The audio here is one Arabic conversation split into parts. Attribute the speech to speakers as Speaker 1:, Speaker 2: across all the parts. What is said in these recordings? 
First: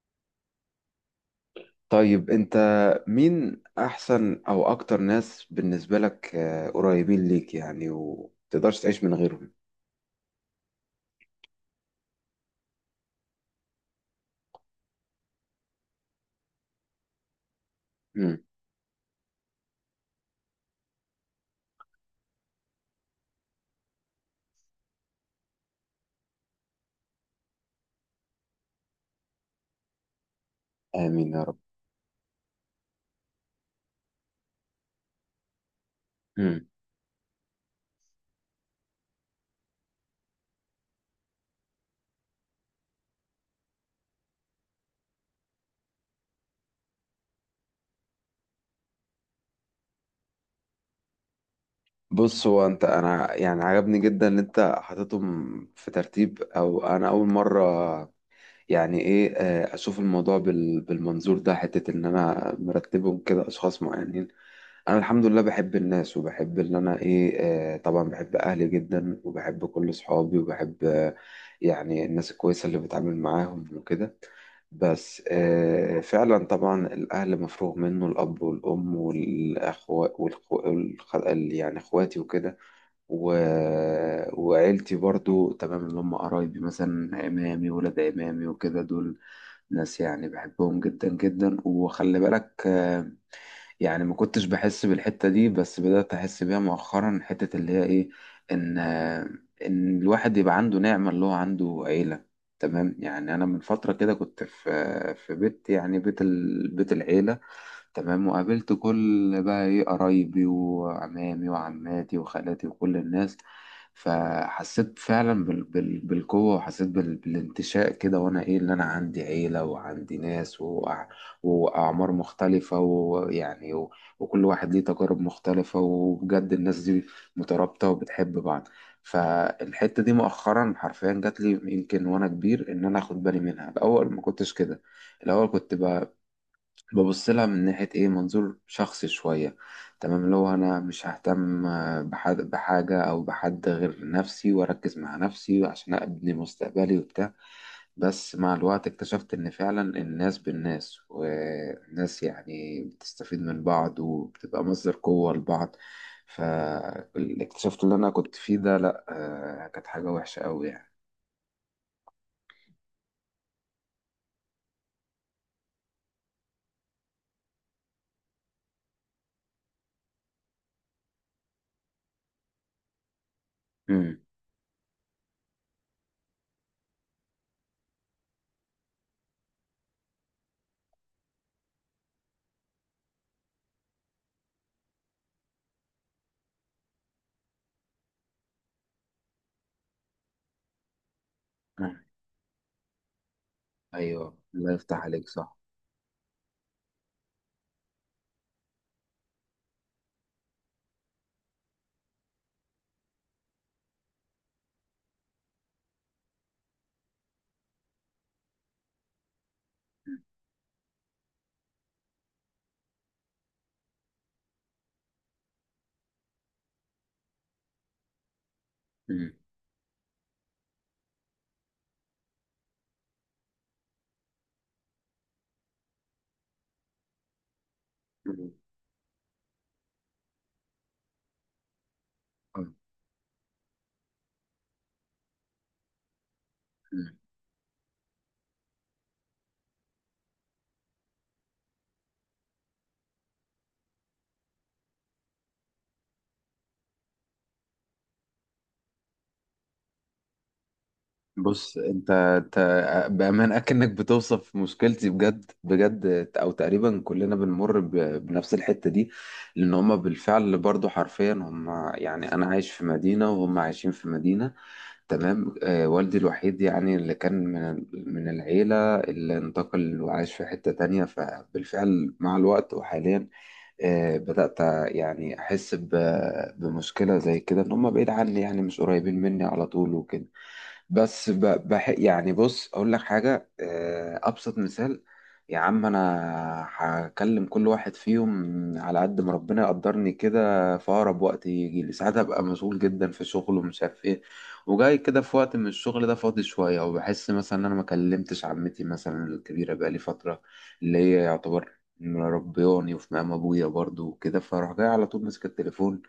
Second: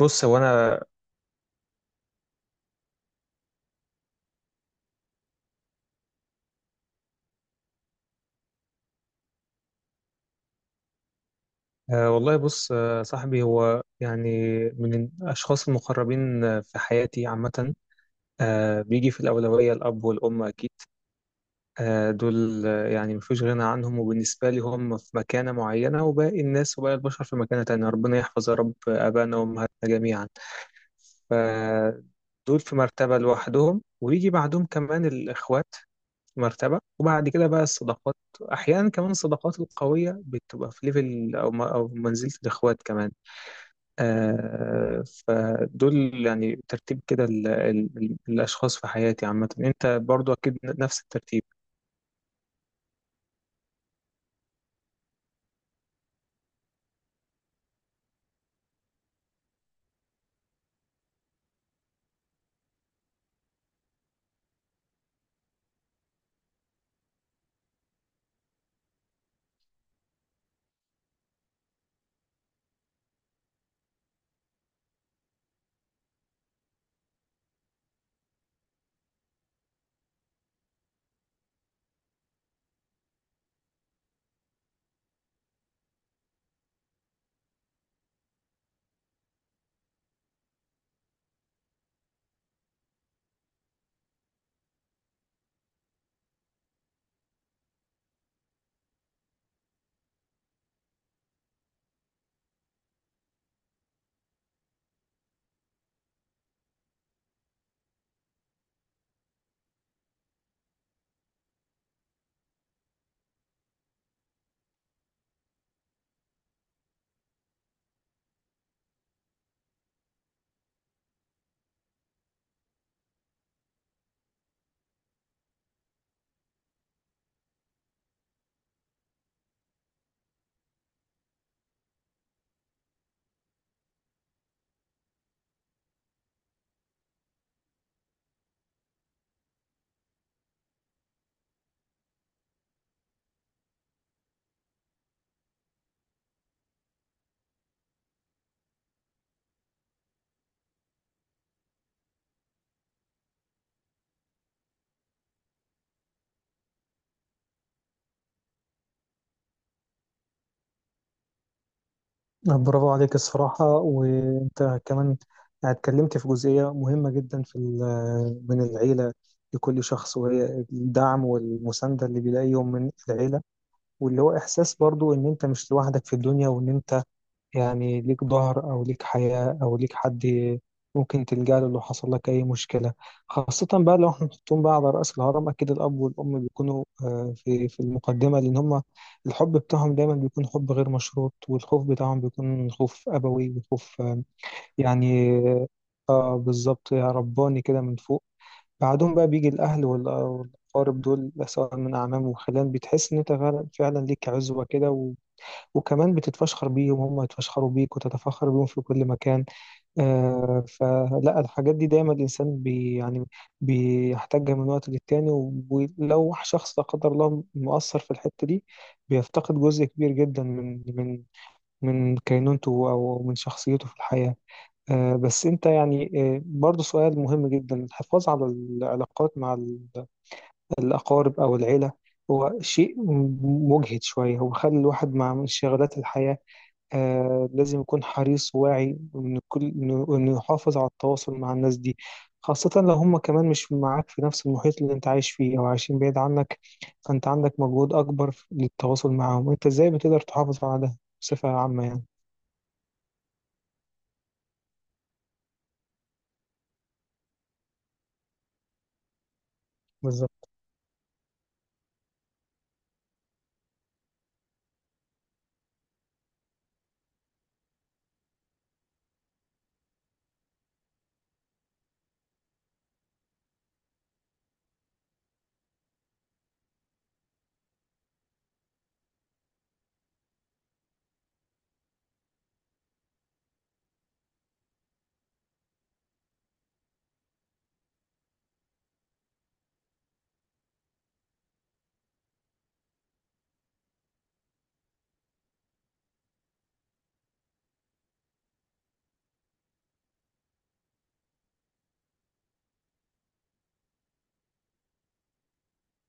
Speaker 1: بص هو انا.
Speaker 2: طيب، انت مين احسن او اكتر ناس بالنسبة لك، قريبين ليك يعني ومتقدرش تعيش من غيرهم؟
Speaker 1: والله بص، صاحبي هو من الاشخاص المقربين في حياتي عامه.
Speaker 2: مم.
Speaker 1: بيجي في الاولويه الاب والام اكيد. دول، مفيش غنى عنهم، وبالنسبه لي هم في مكانه معينه، وباقي الناس وباقي البشر في مكانه تانية. ربنا يحفظ يا رب ابائنا وامهاتنا جميعا.
Speaker 2: امين يا رب.
Speaker 1: فدول في مرتبه لوحدهم، ويجي بعدهم كمان الاخوات
Speaker 2: مم.
Speaker 1: مرتبة، وبعد كده بقى الصداقات. أحيانا كمان الصداقات القوية بتبقى في ليفل أو منزلة الإخوات كمان. فدول ترتيب كده الأشخاص في حياتي عامة. أنت برضو أكيد نفس الترتيب؟
Speaker 2: بص، هو انا يعني عجبني جدا ان انت حاططهم في ترتيب، او انا اول مرة يعني ايه، اشوف الموضوع بالمنظور ده، حتة ان انا مرتبهم كده اشخاص معينين. انا الحمد لله بحب الناس، وبحب ان انا ايه. طبعا بحب اهلي جدا، وبحب كل اصحابي، وبحب يعني الناس الكويسه اللي بتعامل معاهم وكده. بس فعلا طبعا الاهل مفروغ منه، الاب والام والاخوات والخ... يعني اخواتي وكده و... وعيلتي برضو تمام، اللي هم قرايبي مثلا، عمامي ولاد عمامي وكده، دول ناس يعني بحبهم جدا جدا. وخلي بالك، يعني ما كنتش بحس بالحتة دي، بس بدأت أحس بيها مؤخرا، حتة اللي هي إيه، إن الواحد يبقى عنده نعمة اللي هو عنده عيلة. تمام، يعني أنا من فترة كده كنت في بيت، يعني بيت العيلة. تمام، وقابلت كل بقى ايه قرايبي وعمامي وعماتي وخالاتي وكل الناس. فحسيت فعلا بالقوة، وحسيت بالانتشاء كده، وانا ايه اللي انا عندي عيلة وعندي ناس واعمار مختلفة، ويعني وكل واحد ليه تجارب مختلفة، وبجد الناس دي مترابطة وبتحب بعض. فالحتة دي مؤخرا حرفيا جات لي يمكن وانا كبير، ان انا اخد بالي منها، الاول ما كنتش كده. الاول كنت ببص لها من ناحية إيه، منظور شخصي شوية. تمام، اللي هو أنا مش ههتم، بحد بحاجة أو بحد غير نفسي، وأركز مع نفسي عشان أبني مستقبلي وبتاع. بس مع الوقت اكتشفت إن فعلا الناس بالناس، والناس يعني بتستفيد من بعض وبتبقى مصدر قوة لبعض. فاكتشفت اللي أنا كنت فيه ده لأ، كانت حاجة وحشة أوي يعني.
Speaker 1: برافو عليك الصراحة. وأنت كمان اتكلمت في جزئية مهمة جدا في من العيلة لكل شخص، وهي الدعم والمساندة اللي بيلاقيهم من العيلة،
Speaker 2: مم.
Speaker 1: واللي هو إحساس برضو إن أنت مش لوحدك في الدنيا، وإن أنت ليك ظهر أو ليك حياة أو ليك حد ممكن تلجأ له لو حصل لك أي مشكلة. خاصة بقى لو احنا نحطهم بقى على رأس الهرم، أكيد الأب والأم بيكونوا في المقدمة، لأن هما الحب بتاعهم دايما بيكون حب غير مشروط، والخوف
Speaker 2: مم.
Speaker 1: بتاعهم بيكون خوف أبوي وخوف
Speaker 2: أيوه، الله يفتح عليك،
Speaker 1: يعني
Speaker 2: صح.
Speaker 1: اه بالظبط، يا رباني كده من فوق. بعدهم بقى بيجي الأهل والأقارب دول، سواء من أعمام وخلان، بتحس إن أنت فعلاً ليك عزوة كده. وكمان بتتفشخر بيهم، هم يتفشخروا بيك، وتتفخر بيهم في كل مكان. فلا، الحاجات دي دايما الإنسان بي يعني بيحتاجها من وقت للتاني. ولو شخص لا قدر الله مؤثر في الحتة دي،
Speaker 2: مم.
Speaker 1: بيفتقد جزء كبير جدا من كينونته أو من شخصيته في الحياة. بس أنت برضو سؤال مهم جدا. الحفاظ على
Speaker 2: مم.
Speaker 1: العلاقات مع الأقارب أو العيلة هو شيء مجهد شوية. هو خلى الواحد مع انشغالات الحياة
Speaker 2: مم.
Speaker 1: لازم يكون حريص وواعي إن كل إنه إنه يحافظ على التواصل مع الناس دي، خاصة لو هم كمان مش معاك في نفس المحيط اللي أنت عايش فيه أو عايشين بعيد عنك، فأنت عندك مجهود أكبر للتواصل معاهم. أنت إزاي بتقدر تحافظ على ده بصفة
Speaker 2: بص،
Speaker 1: عامة يعني؟
Speaker 2: انت بأمانة اكنك بتوصف مشكلتي بجد بجد، او تقريبا كلنا بنمر بنفس الحتة دي. لان هما
Speaker 1: بالظبط.
Speaker 2: بالفعل برضو حرفيا هما، يعني انا عايش في مدينة وهم عايشين في مدينة. تمام، والدي الوحيد يعني اللي كان من العيلة، اللي انتقل وعايش في حتة تانية، فبالفعل مع الوقت وحاليا بدأت يعني احس بمشكلة زي كده، ان هما بعيد عني، يعني مش قريبين مني على طول وكده. بس ب- بح يعني، بص اقول لك حاجه، ابسط مثال. يا عم، انا هكلم كل واحد فيهم على قد ما ربنا يقدرني كده في اقرب وقت. يجي لي ساعات ابقى مسؤول جدا في شغل ومش عارف ايه، وجاي كده في وقت من الشغل ده فاضي شويه، وبحس مثلا ان انا ما كلمتش عمتي مثلا الكبيره بقالي فتره، اللي هي يعتبر مربياني وفي مقام ابويا برضو وكده، فاروح جاي على طول ماسك التليفون.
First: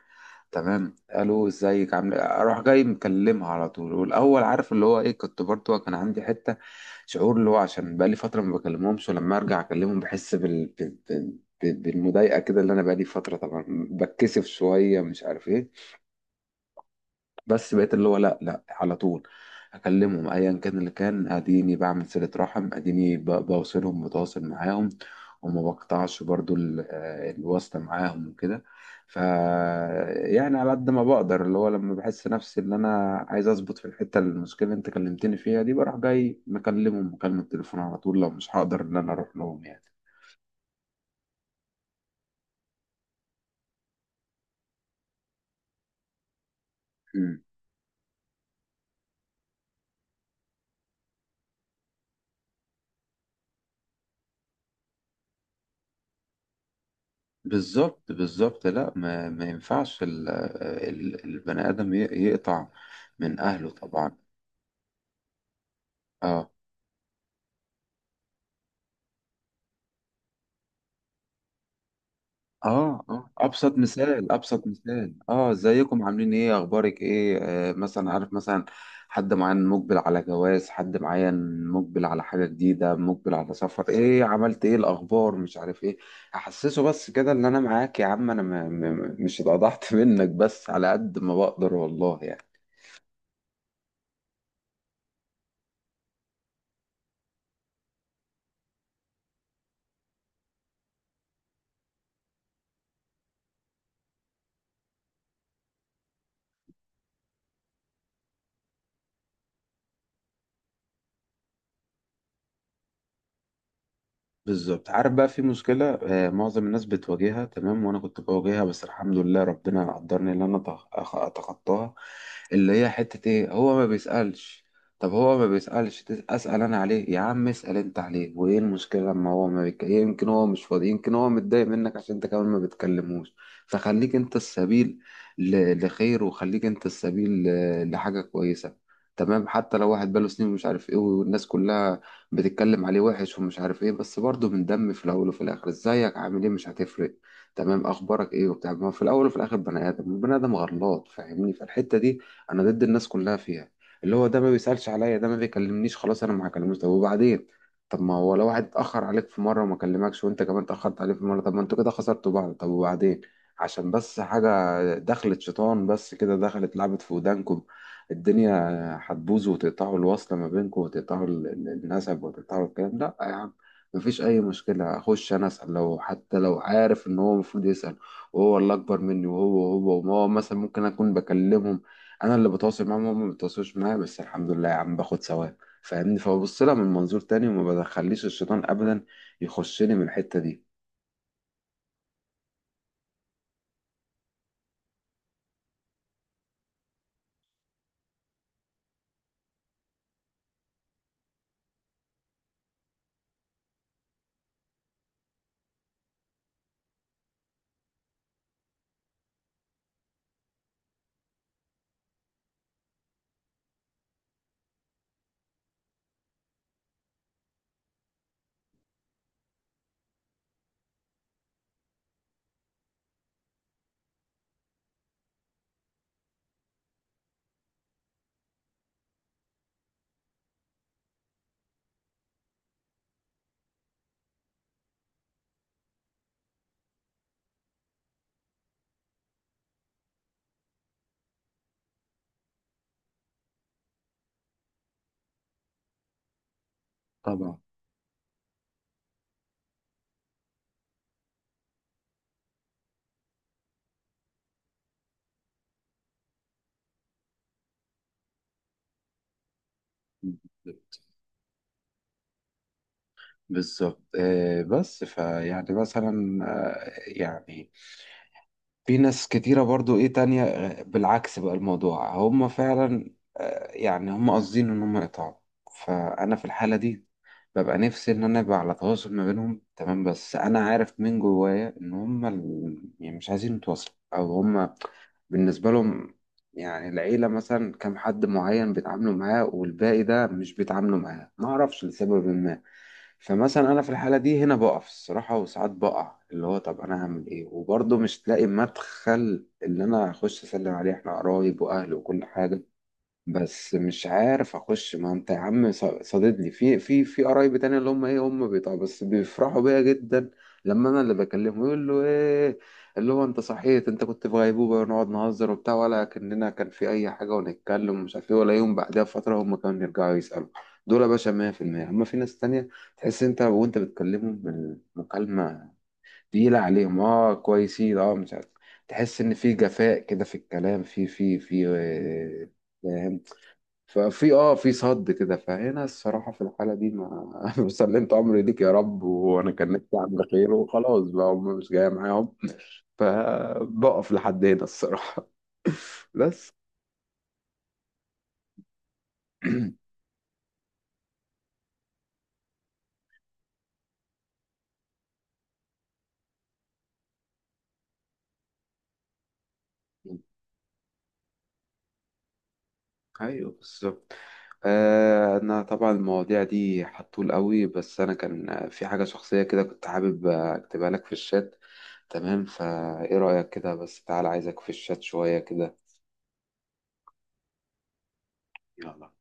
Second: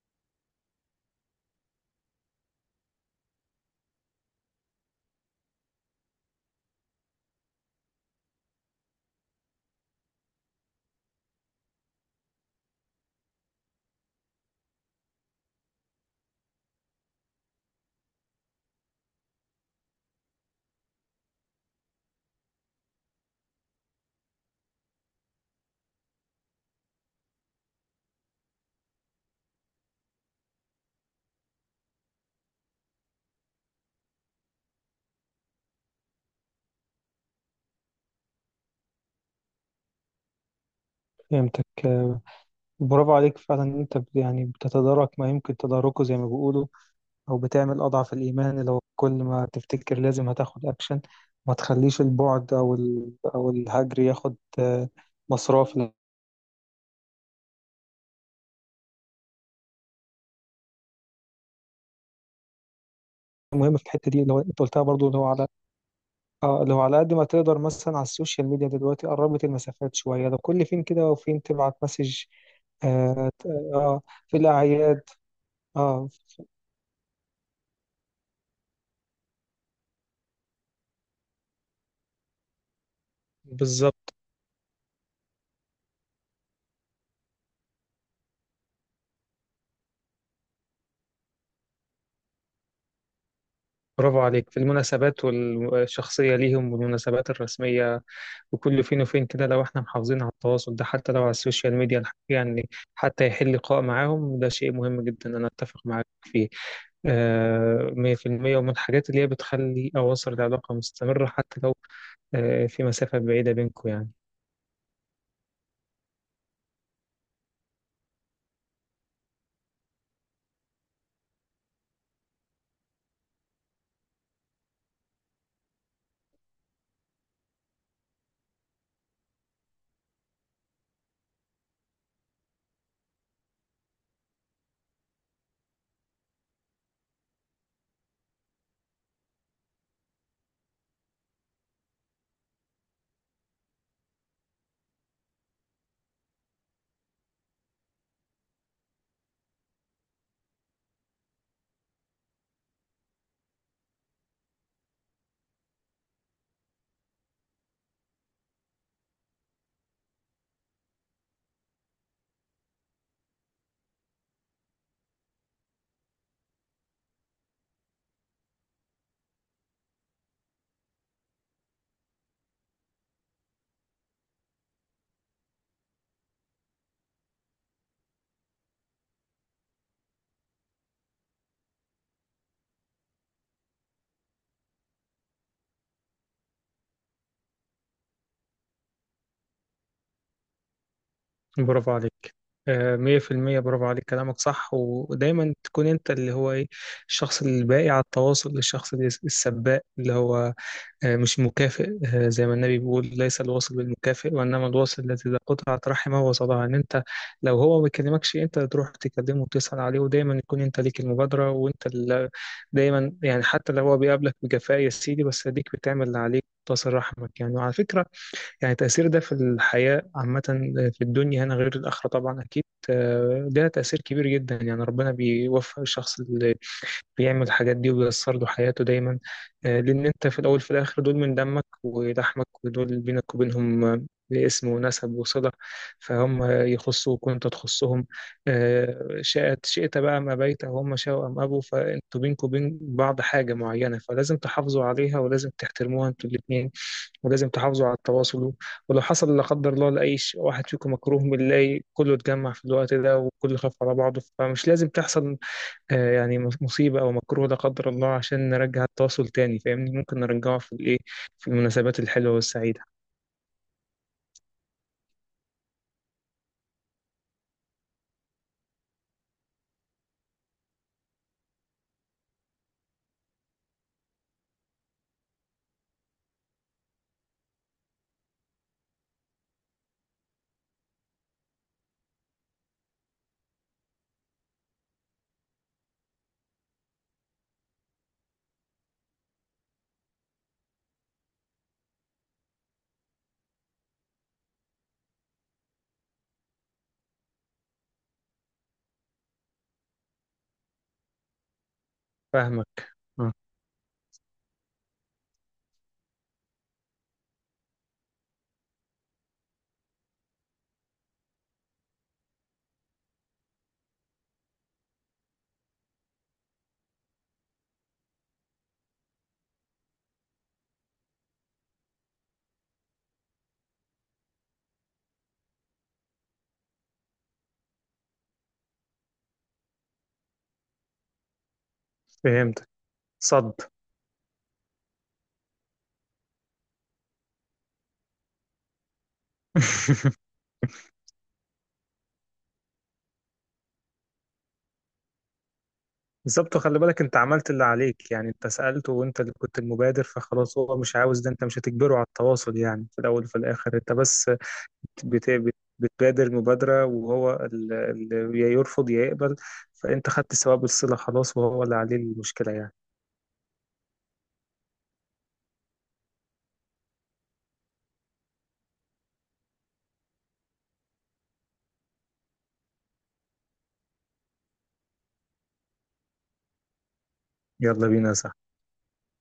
Speaker 2: تمام، الو ازيك عامل إيه؟ اروح جاي مكلمها على طول، والاول عارف اللي هو ايه، كنت برضو كان عندي حته شعور اللي هو عشان بقالي فتره ما بكلمهمش، ولما ارجع اكلمهم بحس بالمضايقه كده، اللي انا بقالي فتره طبعا بتكسف شويه مش عارف ايه. بس بقيت اللي هو لا لا، على طول اكلمهم ايا كان اللي كان، اديني بعمل صلة رحم، اديني بوصلهم بتواصل معاهم، وما بقطعش برضو الواسطة معاهم وكده. ف يعني، على قد ما بقدر اللي هو لما بحس نفسي ان انا عايز اظبط في الحتة، المشكلة اللي انت كلمتني فيها دي، بروح جاي مكلمهم مكالمة تليفون على طول، لو مش هقدر ان انا اروح لهم يعني.
Speaker 1: فهمتك. برافو عليك فعلا إن أنت بتتدارك ما يمكن تداركه زي ما بيقولوا، أو
Speaker 2: مم.
Speaker 1: بتعمل أضعف الإيمان. لو كل ما تفتكر لازم هتاخد أكشن، ما تخليش البعد أو الهجر ياخد مصراف.
Speaker 2: بالظبط بالظبط، لا ما ينفعش البني آدم يقطع من أهله
Speaker 1: مهمة في الحتة
Speaker 2: طبعا.
Speaker 1: دي اللي هو انت قلتها برضو، اللي هو على
Speaker 2: اه
Speaker 1: اه، اللي هو على قد ما تقدر مثلا على السوشيال ميديا دلوقتي قربت المسافات شوية. لو كل فين كده وفين تبعت مسج،
Speaker 2: اه
Speaker 1: آه, ت-
Speaker 2: ابسط
Speaker 1: اه
Speaker 2: مثال،
Speaker 1: في
Speaker 2: ابسط
Speaker 1: الأعياد.
Speaker 2: مثال، ازيكم
Speaker 1: اه
Speaker 2: عاملين ايه، اخبارك ايه، مثلا عارف، مثلا حد معين مقبل على جواز، حد معين مقبل على حاجه جديده، مقبل على سفر،
Speaker 1: بالظبط.
Speaker 2: ايه عملت، ايه الاخبار، مش عارف ايه. احسسه بس كده ان انا معاك يا عم، انا م م مش اتقضحت منك، بس على قد ما بقدر والله يعني.
Speaker 1: برافو عليك في المناسبات الشخصية ليهم والمناسبات الرسمية، وكل فين وفين كده، لو احنا محافظين على التواصل ده حتى لو على السوشيال ميديا، يعني حتى يحل لقاء معاهم، ده شيء مهم جدا. أنا أتفق معاك فيه مية في المية، ومن الحاجات اللي هي بتخلي أواصر العلاقة مستمرة حتى لو في مسافة بعيدة بينكم يعني.
Speaker 2: بالظبط، عارف بقى في مشكلة، معظم الناس بتواجهها تمام، وأنا كنت بواجهها، بس الحمد لله ربنا قدرني إن أنا أتخطاها. اللي هي حتة إيه، هو ما بيسألش. طب هو ما بيسألش، أسأل أنا عليه، يا عم اسأل أنت عليه، وإيه المشكلة لما هو ما بيك... يمكن هو مش فاضي، يمكن هو متضايق منك عشان أنت كمان ما بتكلموش. فخليك أنت السبيل لخير، وخليك أنت السبيل لحاجة كويسة. تمام، حتى لو واحد بقاله سنين ومش عارف إيه، والناس كلها بتتكلم عليه وحش ومش عارف ايه، بس برضه من دم، في الاول وفي الاخر ازيك عامل ايه مش هتفرق. تمام، اخبارك ايه وبتاع، ما هو في الاول وفي الاخر بني ادم، البني ادم غلط، فاهمني، فالحته دي انا ضد الناس كلها فيها. اللي هو ده ما بيسالش عليا، ده ما بيكلمنيش خلاص انا ما هكلموش، طب وبعدين؟ طب ما هو لو واحد اتاخر عليك في مره وما كلمكش، وانت كمان اتاخرت عليه في مره، طب ما انتوا كده خسرتوا بعض، طب وبعدين؟ عشان بس حاجه دخلت شيطان بس كده، دخلت لعبت في ودانكم، الدنيا هتبوظوا وتقطعوا الوصلة ما بينكم، وتقطعوا النسب، وتقطعوا الكلام، لا يا عم. مفيش أي مشكلة، أخش أنا أسأل، لو حتى لو عارف إن هو المفروض يسأل وهو اللي أكبر مني، وهو مثلا ممكن أكون بكلمهم، أنا اللي بتواصل معاهم، هم ما بيتواصلوش معايا، بس الحمد لله يا عم باخد ثواب فاهمني، فببص لها من منظور تاني، وما بدخليش الشيطان أبدا يخشني من الحتة دي.
Speaker 1: برافو عليك، مية في المية. برافو عليك، كلامك صح. ودايما تكون أنت اللي هو إيه، الشخص الباقي على التواصل، الشخص السباق، اللي هو مش مكافئ. زي ما النبي بيقول: ليس الواصل بالمكافئ وإنما الواصل الذي إذا قطعت رحمه وصلها. إن أنت لو هو ما بيكلمكش، أنت تروح تكلمه وتسأل عليه، ودايما يكون أنت ليك المبادرة. وأنت دايما يعني حتى لو هو بيقابلك بجفاء يا سيدي، بس أديك بتعمل اللي عليك، تصل رحمك يعني. وعلى فكرة، يعني تأثير ده في الحياة عامة، في الدنيا هنا غير الآخرة طبعا أكيد. ده تأثير كبير جدا. يعني ربنا بيوفق الشخص بيعمل الحاجات دي، وبيأثر له حياته دايما. لأن أنت في الأول في الآخر دول من دمك ولحمك، ودول بينك وبينهم اسم ونسب وصلة. فهم يخصوك وأنت تخصهم، شاءت شئت بقى أم أبيت، أو هم شاءوا أم أبوا، فأنتوا بينكوا وبين بعض حاجة معينة، فلازم تحافظوا عليها ولازم تحترموها أنتوا الاتنين، ولازم
Speaker 2: طبعا.
Speaker 1: تحافظوا على التواصل. ولو حصل لا قدر الله لأي واحد فيكم مكروه، بنلاقي كله اتجمع في الوقت ده، وكله خاف على بعضه. فمش لازم تحصل يعني مصيبة أو مكروه لا قدر الله عشان نرجع التواصل تاني، فاهمني؟ ممكن نرجعه في الإيه، في المناسبات الحلوة والسعيدة.
Speaker 2: بالظبط، بس فيعني مثلا، يعني في ناس كتيرة برضو ايه تانية، بالعكس بقى الموضوع هم فعلا يعني هم قاصدين ان هم يقطعوا. فانا في الحالة دي ببقى نفسي ان انا ابقى على تواصل ما بينهم، تمام، بس انا عارف من جوايا ان هم يعني مش عايزين يتواصلوا، او هم بالنسبة لهم، يعني العيلة مثلا كام حد معين بيتعاملوا معاه، والباقي ده مش بيتعاملوا معاه، ما اعرفش لسبب ما. فمثلا انا في الحاله دي هنا بقف الصراحه، وساعات بقع اللي هو طب انا هعمل ايه، وبرضه مش تلاقي مدخل اللي انا اخش اسلم عليه، احنا قرايب واهل وكل حاجه.
Speaker 1: فاهمك. آه،
Speaker 2: بس مش عارف اخش، ما انت يا عم صاددني، في قرايب تانية اللي هم ايه، هم بيطلعوا بس بيفرحوا بيا جدا لما انا اللي بكلمه، يقول له ايه اللي هو انت صحيت، انت كنت في غيبوبه، ونقعد نهزر وبتاع ولا كاننا كان في اي حاجه، ونتكلم ومش عارف ايه، ولا يوم بعدها بفتره هم كانوا يرجعوا يسالوا. دول يا باشا 100%. اما في ناس تانية تحس انت وانت بتكلمهم المكالمه تقيله عليهم، كويسين، مش عارف، تحس ان في جفاء كده في الكلام في في في
Speaker 1: فهمتك.
Speaker 2: آه،
Speaker 1: صد.
Speaker 2: ففي اه في صد كده. فهنا الصراحة في الحالة دي، ما سلمت أمري ليك يا رب، وأنا كان نفسي أعمل خير، وخلاص بقى هم مش جاية معاهم. فبقف لحد هنا الصراحة. بس.
Speaker 1: بالظبط. خلي بالك أنت عملت اللي عليك، يعني أنت سألته وأنت اللي كنت المبادر، فخلاص هو مش عاوز ده. أنت مش هتجبره على التواصل، يعني في الأول وفي الآخر أنت بس بتبادر مبادرة، وهو يا يرفض يا يقبل. فأنت خدت ثواب الصلة خلاص، وهو اللي عليه المشكلة يعني.
Speaker 2: ايوه بالظبط. انا طبعا المواضيع دي حطول قوي، بس انا كان في حاجه شخصيه كده كنت حابب اكتبها لك في الشات. تمام، فايه رايك كده، بس تعال عايزك في الشات شويه كده.
Speaker 1: يلا بينا يا صاحبي.
Speaker 2: يلا.